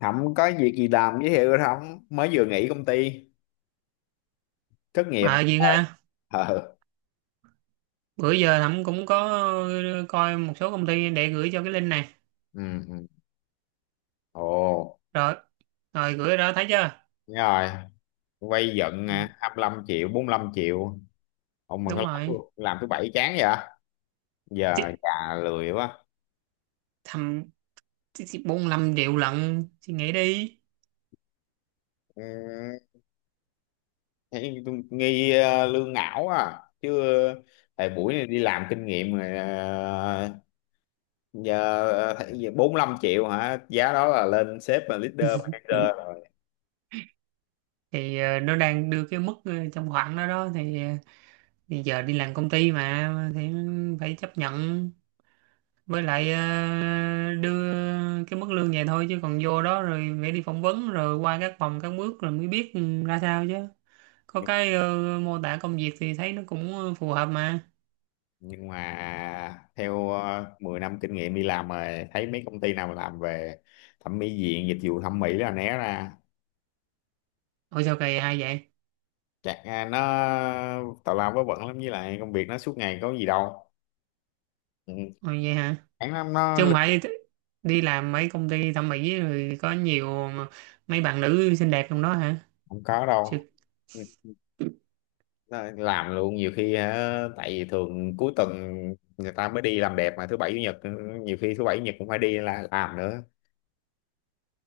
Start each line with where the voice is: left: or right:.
left: Không có việc gì làm giới thiệu không mới vừa nghỉ công ty thất nghiệp.
right: À Duyên ha,
left: Ờ.
right: bữa giờ Thẩm cũng có coi một số công ty để gửi cho cái link này.
left: Ừ. Ừ. Ừ. Ồ.
right: Rồi, rồi gửi đó thấy chưa?
left: Đúng rồi. Quay giận
right: Ừ,
left: à, 25 triệu 45 triệu. Ông mà có
right: đúng rồi.
left: làm thứ bảy chán vậy. Giờ
right: Chị,
left: già lười quá.
right: thầm chị 45 triệu lận, chị nghĩ đi.
left: Ừ, thấy tôi nghi lương ngảo à chứ. ờ, thời buổi này đi làm kinh nghiệm rồi. Thấy gì, 45 triệu hả, giá đó là lên sếp và leader
right: Ừ.
left: manager rồi.
right: Thì nó đang đưa cái mức trong khoảng đó đó thì giờ đi làm công ty mà thì phải chấp nhận, với lại đưa cái mức lương vậy thôi chứ còn vô đó rồi phải đi phỏng vấn rồi qua các vòng các bước rồi mới biết ừ, ra sao chứ. Có cái mô tả công việc thì thấy nó cũng phù hợp mà.
left: Nhưng mà theo 10 năm kinh nghiệm đi làm rồi, thấy mấy công ty nào làm về thẩm mỹ viện, dịch vụ thẩm mỹ là né ra.
right: Ủa sao kỳ hay vậy?
left: Nó tào lao vớ vẩn lắm, với lại công việc nó suốt ngày có gì đâu. Ừ.
right: Ồ, vậy hả?
left: Chán lắm nó.
right: Chứ không phải đi làm mấy công ty thẩm mỹ rồi có nhiều mấy bạn nữ xinh đẹp trong đó hả?
left: Không có đâu.
right: Chứ-
left: Ừ. Nó làm luôn nhiều khi hả, tại vì thường cuối tuần người ta mới đi làm đẹp, mà thứ bảy chủ nhật ừ, nhiều khi thứ bảy chủ nhật cũng phải đi là làm nữa.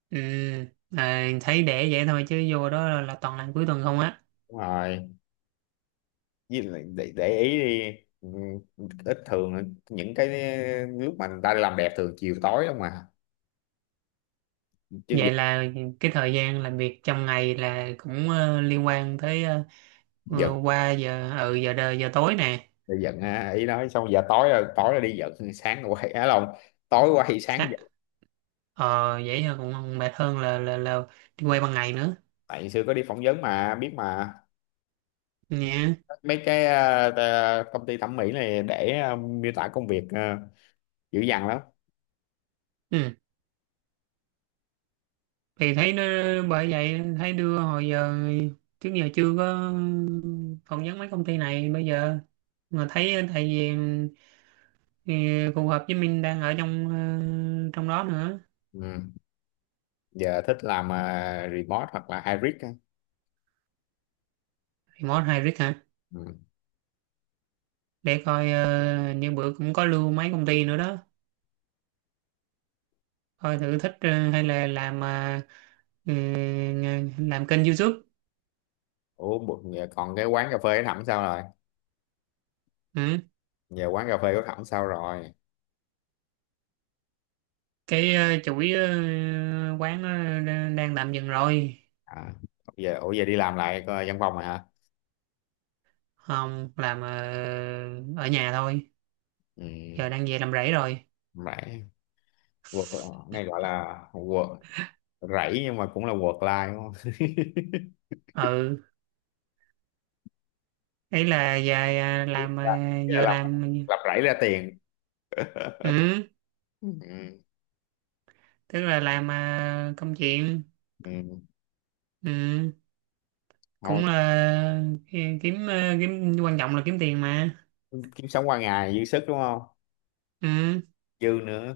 right: ừ, à, thấy để vậy thôi chứ vô đó là toàn làm cuối tuần không á.
left: Đúng rồi, với lại để ý đi ừ, ít thường những cái lúc mà người ta đi làm đẹp thường chiều tối không mà, chứ gi-
right: Vậy là cái thời gian làm việc trong ngày là cũng liên quan tới
left: giận
right: qua giờ ừ giờ đời giờ tối nè.
left: thì giận à, ý nói xong giờ tối rồi, tối là đi giận sáng rồi quay á lòng, tối quay sáng
right: Sáng-
left: giận.
right: ờ vậy thôi cũng mệt hơn là đi quay ban ngày nữa
left: Tại xưa có đi phỏng vấn mà biết mà,
right: nha.
left: mấy cái công ty thẩm mỹ này để miêu tả công việc dữ dằn lắm.
right: Ừ. Thì thấy nó, bởi vậy thấy đưa hồi giờ trước giờ chưa có phỏng vấn mấy công ty này bây giờ mà thấy tại vì ừ, phù hợp với mình đang ở trong đó nữa.
left: Ừ. Giờ thích làm remote hoặc là hybrid á.
right: Remote hybrid hả?
left: Ừ.
right: Để coi như bữa cũng có lưu mấy công ty nữa đó, coi thử thích hay là ừ, làm kênh YouTube.
left: Ủa, giờ còn cái quán cà phê của Thẩm sao rồi?
right: Ừ.
left: Giờ quán cà phê của Thẩm sao rồi?
right: Cái chuỗi quán nó đang tạm dừng rồi.
left: À, giờ ủa giờ đi làm lại coi văn phòng rồi hả?
right: Không, làm ở nhà thôi.
left: Ừ.
right: Giờ đang về làm rẫy rồi.
left: Rẫy. Work này gọi là work. Rẫy nhưng mà cũng là work life đúng không?
right: Ừ. Ấy là giờ
left: Ý
right: làm
left: là, ý là
right: vừa
left: lập
right: làm.
left: lập rẫy ra tiền.
right: Ừ.
left: Ừ.
right: Tức là làm công chuyện.
left: Ừ.
right: Ừ.
left: Thôi.
right: Cũng là kiếm kiếm, quan trọng là kiếm tiền mà.
left: Kiếm sống qua ngày dư sức đúng không?
right: Ừ,
left: Dư nữa.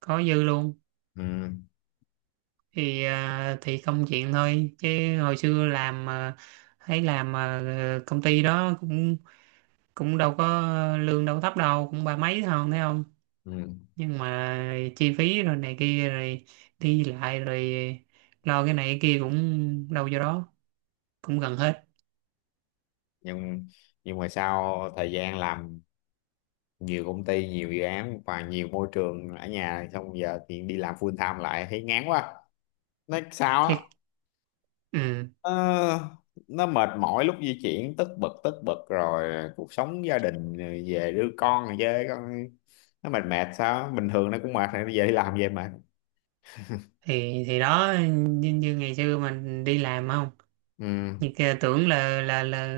right: có dư luôn.
left: Ừ.
right: Thì thì công chuyện thôi chứ, hồi xưa làm thấy làm công ty đó cũng cũng đâu có lương đâu có thấp đâu, cũng ba mấy thôi thấy không.
left: Ừ.
right: Nhưng mà chi phí rồi này kia rồi đi lại rồi lo cái này cái kia cũng đâu vô đó, cũng gần hết.
left: Nhưng nhưng mà sau thời gian làm nhiều công ty, nhiều dự án và nhiều môi trường ở nhà, xong giờ thì đi làm full time lại thấy ngán quá. Nói sao á?
right: Thiệt. Ừ,
left: Ờ, nó mệt mỏi lúc di chuyển, tất bật tất bật, rồi cuộc sống gia đình rồi về đưa con rồi với con, nó mệt mệt sao, bình thường nó cũng mệt rồi, nó về đi làm về mệt.
right: thì đó, như ngày xưa mình đi làm không,
left: Ừ.
right: như kia tưởng là là là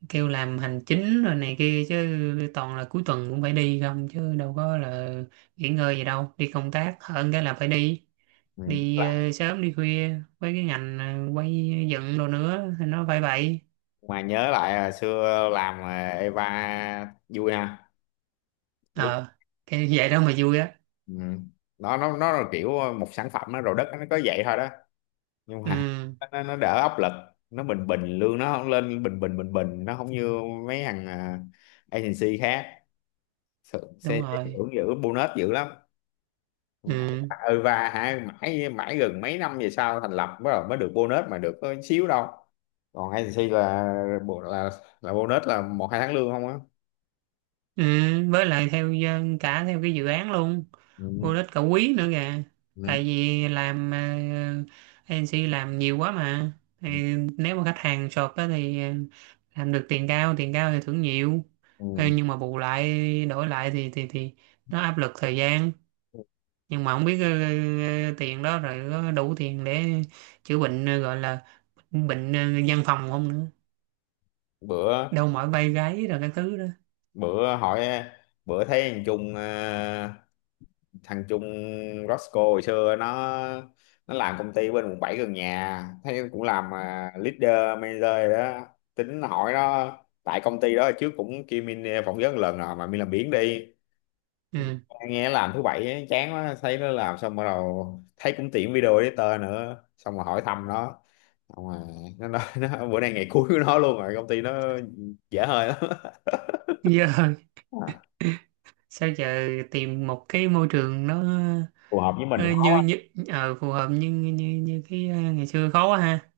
right: ờ, kêu làm hành chính rồi này kia chứ toàn là cuối tuần cũng phải đi không chứ đâu có là nghỉ ngơi gì đâu, đi công tác hơn, cái là phải đi
left: Ừ.
right: đi ờ, sớm đi khuya, với cái ngành quay dựng đồ nữa thì nó phải vậy.
left: Mà nhớ lại hồi xưa làm Eva vui ha. Lúc
right: ờ cái vậy đó mà vui á.
left: ừ. Nó nó là kiểu một sản phẩm nó rồi đất nó có vậy thôi đó, nhưng mà
right: Ừ,
left: nó đỡ áp lực. Nó bình bình, lương nó không lên, bình bình bình bình, nó không như mấy agency khác.
right: đúng
left: Xe xe
right: rồi.
left: hưởng dữ, bonus dữ lắm.
right: Ừ.
left: Ừ, và hả mãi mãi gần mấy năm về sau thành lập mới mới được bonus mà được có xíu đâu. Còn agency là, bộ- là là bonus là một hai tháng lương không á.
right: Ừ. Với lại theo cả theo cái dự án luôn,
left: Ừ.
right: vô đích cả quý nữa kìa.
left: Ừ.
right: Tại vì làm agency làm nhiều quá mà,
left: Ừ.
right: thì nếu mà khách hàng short á thì làm được tiền cao, tiền cao thì thưởng nhiều. Ờ,
left: Ừ.
right: nhưng mà bù lại đổi lại thì nó áp lực thời gian, nhưng mà không biết tiền đó rồi có đủ tiền để chữa bệnh gọi là bệnh văn phòng không nữa,
left: Bữa,
right: đâu mỏi vai gáy rồi cái thứ đó.
left: bữa bữa thấy thằng thằng Trung Roscoe hồi xưa nó làm công ty bên quận 7 gần nhà, thấy cũng làm leader manager rồi đó. Tính hỏi nó, tại công ty đó trước cũng kêu Min phỏng vấn lần rồi mà Min làm biếng đi
right: Ừ.
left: nghe làm thứ bảy ấy, chán quá, thấy nó làm xong bắt đầu thấy cũng tiện video editor nữa, xong rồi hỏi thăm nó, xong rồi nó nói nó, bữa nay ngày cuối của nó luôn rồi, công ty nó dễ hơi lắm.
right: Giờ
left: À,
right: sao giờ tìm một cái môi trường nó
left: phù hợp với mình
right: ờ, như
left: không?
right: như phù hợp như như như cái ngày xưa khó quá ha.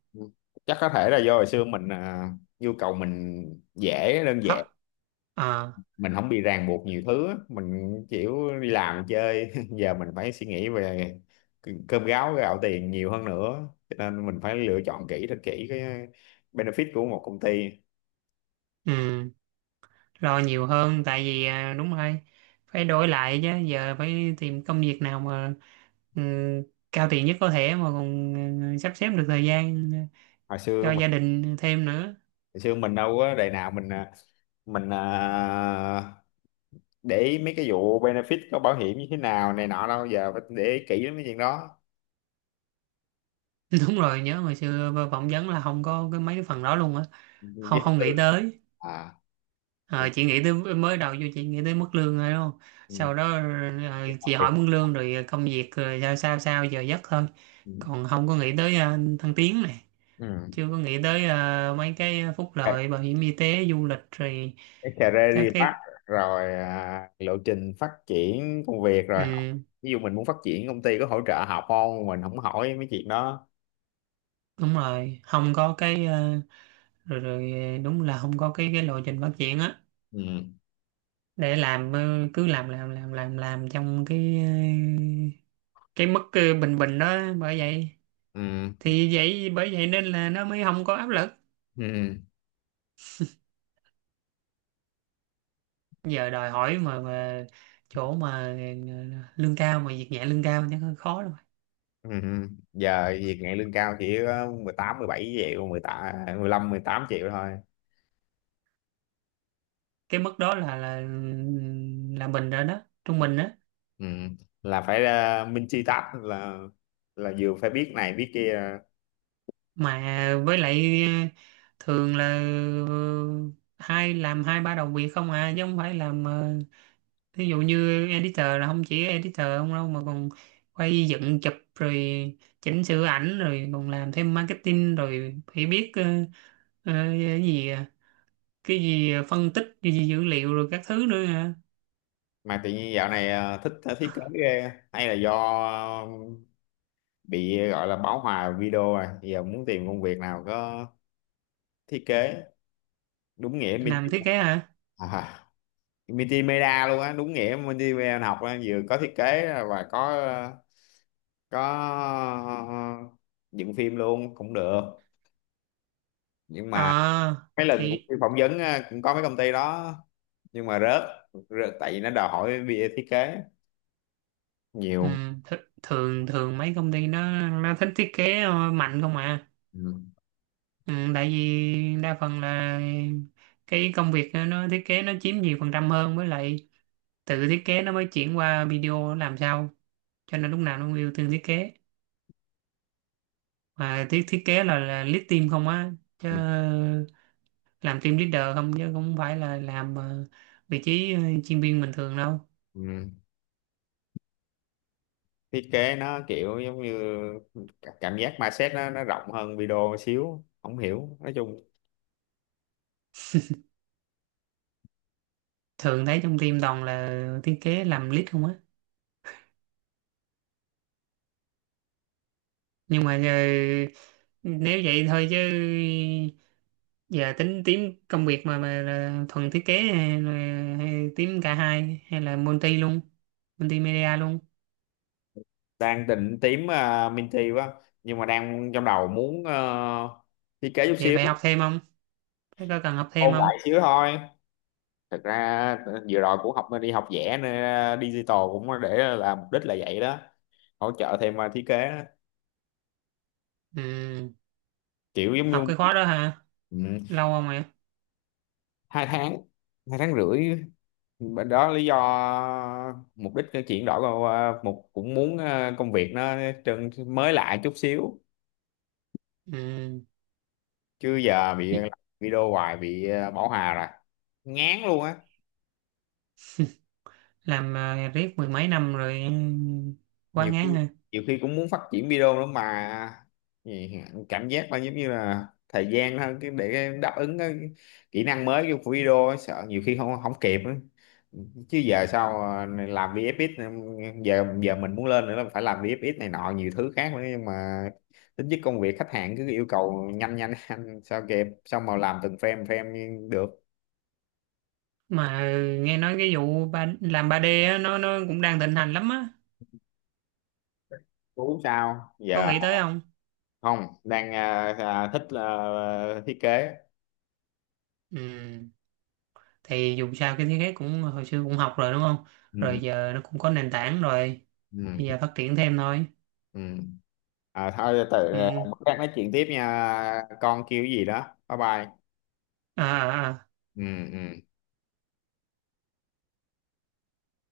left: Chắc có thể là do hồi xưa nhu cầu mình dễ, đơn
right: Thấp.
left: giản,
right: Ờ.
left: mình không bị ràng buộc nhiều thứ á. Mình chịu đi làm chơi. Giờ mình phải suy nghĩ về cơm gáo gạo tiền nhiều hơn nữa, cho nên mình phải lựa chọn kỹ, thật kỹ cái benefit của một công ty.
right: Ừ. Lo nhiều hơn tại vì đúng rồi, phải đổi lại chứ giờ phải tìm công việc nào mà ừ, cao tiền nhất có thể mà còn sắp xếp được thời gian
left: hồi xưa
right: cho
left: mình
right: gia đình thêm nữa.
left: hồi xưa mình đâu có đời nào mình để ý mấy cái vụ benefit có bảo hiểm như thế nào này nọ đâu, giờ phải để ý kỹ lắm cái chuyện đó.
right: Đúng rồi, nhớ hồi xưa phỏng vấn là không có cái mấy cái phần đó luôn á.
left: Đi
right: Không,
left: học
right: không nghĩ
left: lương.
right: tới.
left: À.
right: Ờ,
left: mình,
right: chị nghĩ tới, mới đầu vô chị nghĩ tới mức lương rồi đúng không?
left: mình,
right: Sau đó chị
left: mình,
right: hỏi mức lương rồi công việc rồi sao sao sao giờ giấc thôi.
left: ừ.
right: Còn không có nghĩ tới thăng tiến này,
left: Ừ.
right: chưa có nghĩ tới mấy cái phúc lợi bảo hiểm y tế, du lịch rồi
left: Cái
right: các
left: career path,
right: cái.
left: rồi lộ trình phát triển công việc, rồi học.
right: Ừ,
left: Ví dụ mình muốn phát triển, công ty có hỗ trợ học không, mình không hỏi mấy chuyện đó.
right: đúng rồi, không có cái ờ, rồi rồi ờ, đúng là không có cái lộ trình phát triển á.
left: Ừ.
right: Để làm cứ làm trong cái mức bình bình đó, bởi vậy.
left: Ừ.
right: Thì vậy, bởi vậy nên là nó mới không có áp lực.
left: Ừ.
right: Giờ đòi hỏi mà chỗ mà lương cao mà việc nhẹ, lương cao chắc hơi khó rồi.
left: Ừ. Ừ. Giờ việc nhẹ lương cao chỉ có 18 17 triệu 18 15 18 triệu thôi.
right: Cái mức đó là mình rồi đó, trung bình đó.
left: Ừ, là phải minh chi tách là vừa phải biết này biết kia.
right: Mà với lại thường là ờ, hai làm hai ba đầu việc không à, chứ không phải làm ví dụ như editor là không chỉ editor không đâu, mà còn quay dựng chụp rồi chỉnh sửa ảnh rồi còn làm thêm marketing rồi phải biết ờ, cái gì à, phân tích cái gì dữ liệu rồi các thứ nữa hả.
left: Mà tự nhiên dạo này thích thiết kế ghê, hay là do ờ, bị gọi là bão hòa video rồi, giờ muốn tìm công việc nào có thiết kế, đúng nghĩa
right: Làm thiết
left: multimedia.
right: kế hả?
left: à, multimedia luôn á, đúng nghĩa multimedia học á, vừa có thiết kế và có dựng phim luôn cũng được. Nhưng mà
right: ờ
left: mấy lần cũng
right: thì
left: đi phỏng vấn á, cũng có mấy công ty đó, nhưng mà rớt tại vì nó đòi hỏi bia thiết kế
right: ừ,
left: nhiều.
right: th thường thường mấy công ty nó thích thiết kế mạnh không à.
left: Ừ.
right: Ừ, tại vì đa phần là cái công việc nó thiết kế nó chiếm nhiều phần trăm hơn, với lại tự thiết kế nó mới chuyển qua video làm sao, cho nên lúc nào nó cũng ưu tiên thiết kế. Mà thiết thiết kế là lead team không á, chứ
left: Ừ.
right: làm team leader không chứ không phải là làm vị trí chuyên viên bình thường đâu.
left: Ừ. Thiết kế nó kiểu giống như cảm giác mindset nó rộng hơn video một xíu, không hiểu nói chung.
right: Thường thấy trong team toàn là thiết kế làm lead không á. Nhưng mà giờ, nếu vậy thôi chứ giờ tính team công việc mà là thuần thiết kế hay là, hay team cả hai, hay là multi luôn, multimedia luôn.
left: Đang định tím Minty quá, nhưng mà đang trong đầu muốn thiết kế chút
right: Vậy
left: xíu.
right: phải học thêm không? Phải có cần học thêm
left: Ôn
right: không?
left: lại xíu thôi. Thật ra vừa rồi cũng học, đi học vẽ nên digital cũng để là mục đích là vậy đó, hỗ trợ thêm thiết kế đó.
right: Ừ.
left: Kiểu giống
right: Học cái
left: như
right: khóa đó hả?
left: ừ,
right: Lâu không ạ?
left: 2 tháng, 2 tháng rưỡi. Đó lý do, mục đích cái chuyển đổi vào, ờ, một cũng muốn công việc nó trơn mới lại chút xíu.
right: Ừ.
left: Chứ giờ bị làm video hoài bị bảo hòa rồi, ngán luôn á.
right: Làm riết mười mấy năm rồi ừ, quá
left: Nhiều
right: ngán
left: khi,
right: hả?
left: nhiều khi cũng muốn phát triển video nữa mà. Gì- cảm giác là giống như là thời gian hơn cái để đáp ứng cái kỹ năng mới của video ấy, sợ nhiều khi không không kịp ấy. Chứ giờ sao mà làm VFX, giờ giờ mình muốn lên nữa là phải làm VFX này nọ nhiều thứ khác nữa, nhưng mà tính chất công việc khách hàng cứ yêu cầu nhanh nhanh nhanh, sao kịp sao mà làm từng frame frame được.
right: Mà nghe nói cái vụ làm 3D á, nó cũng đang thịnh hành lắm á.
left: Tú sao
right: Có
left: giờ?
right: nghĩ tới không?
left: Không, đang thích thiết kế.
right: Ừ. Thì dù sao cái thiết kế cũng hồi xưa cũng học rồi đúng không?
left: Ừ.
right: Rồi giờ nó cũng có nền tảng rồi.
left: Ừ.
right: Bây
left: Ừ.
right: giờ phát triển thêm thôi.
left: Ừ. À thôi tự
right: Ừ.
left: bữa khác nói chuyện tiếp nha. Con kêu cái gì đó. Bye bye.
right: À, à, à.
left: Ừ. Ừ.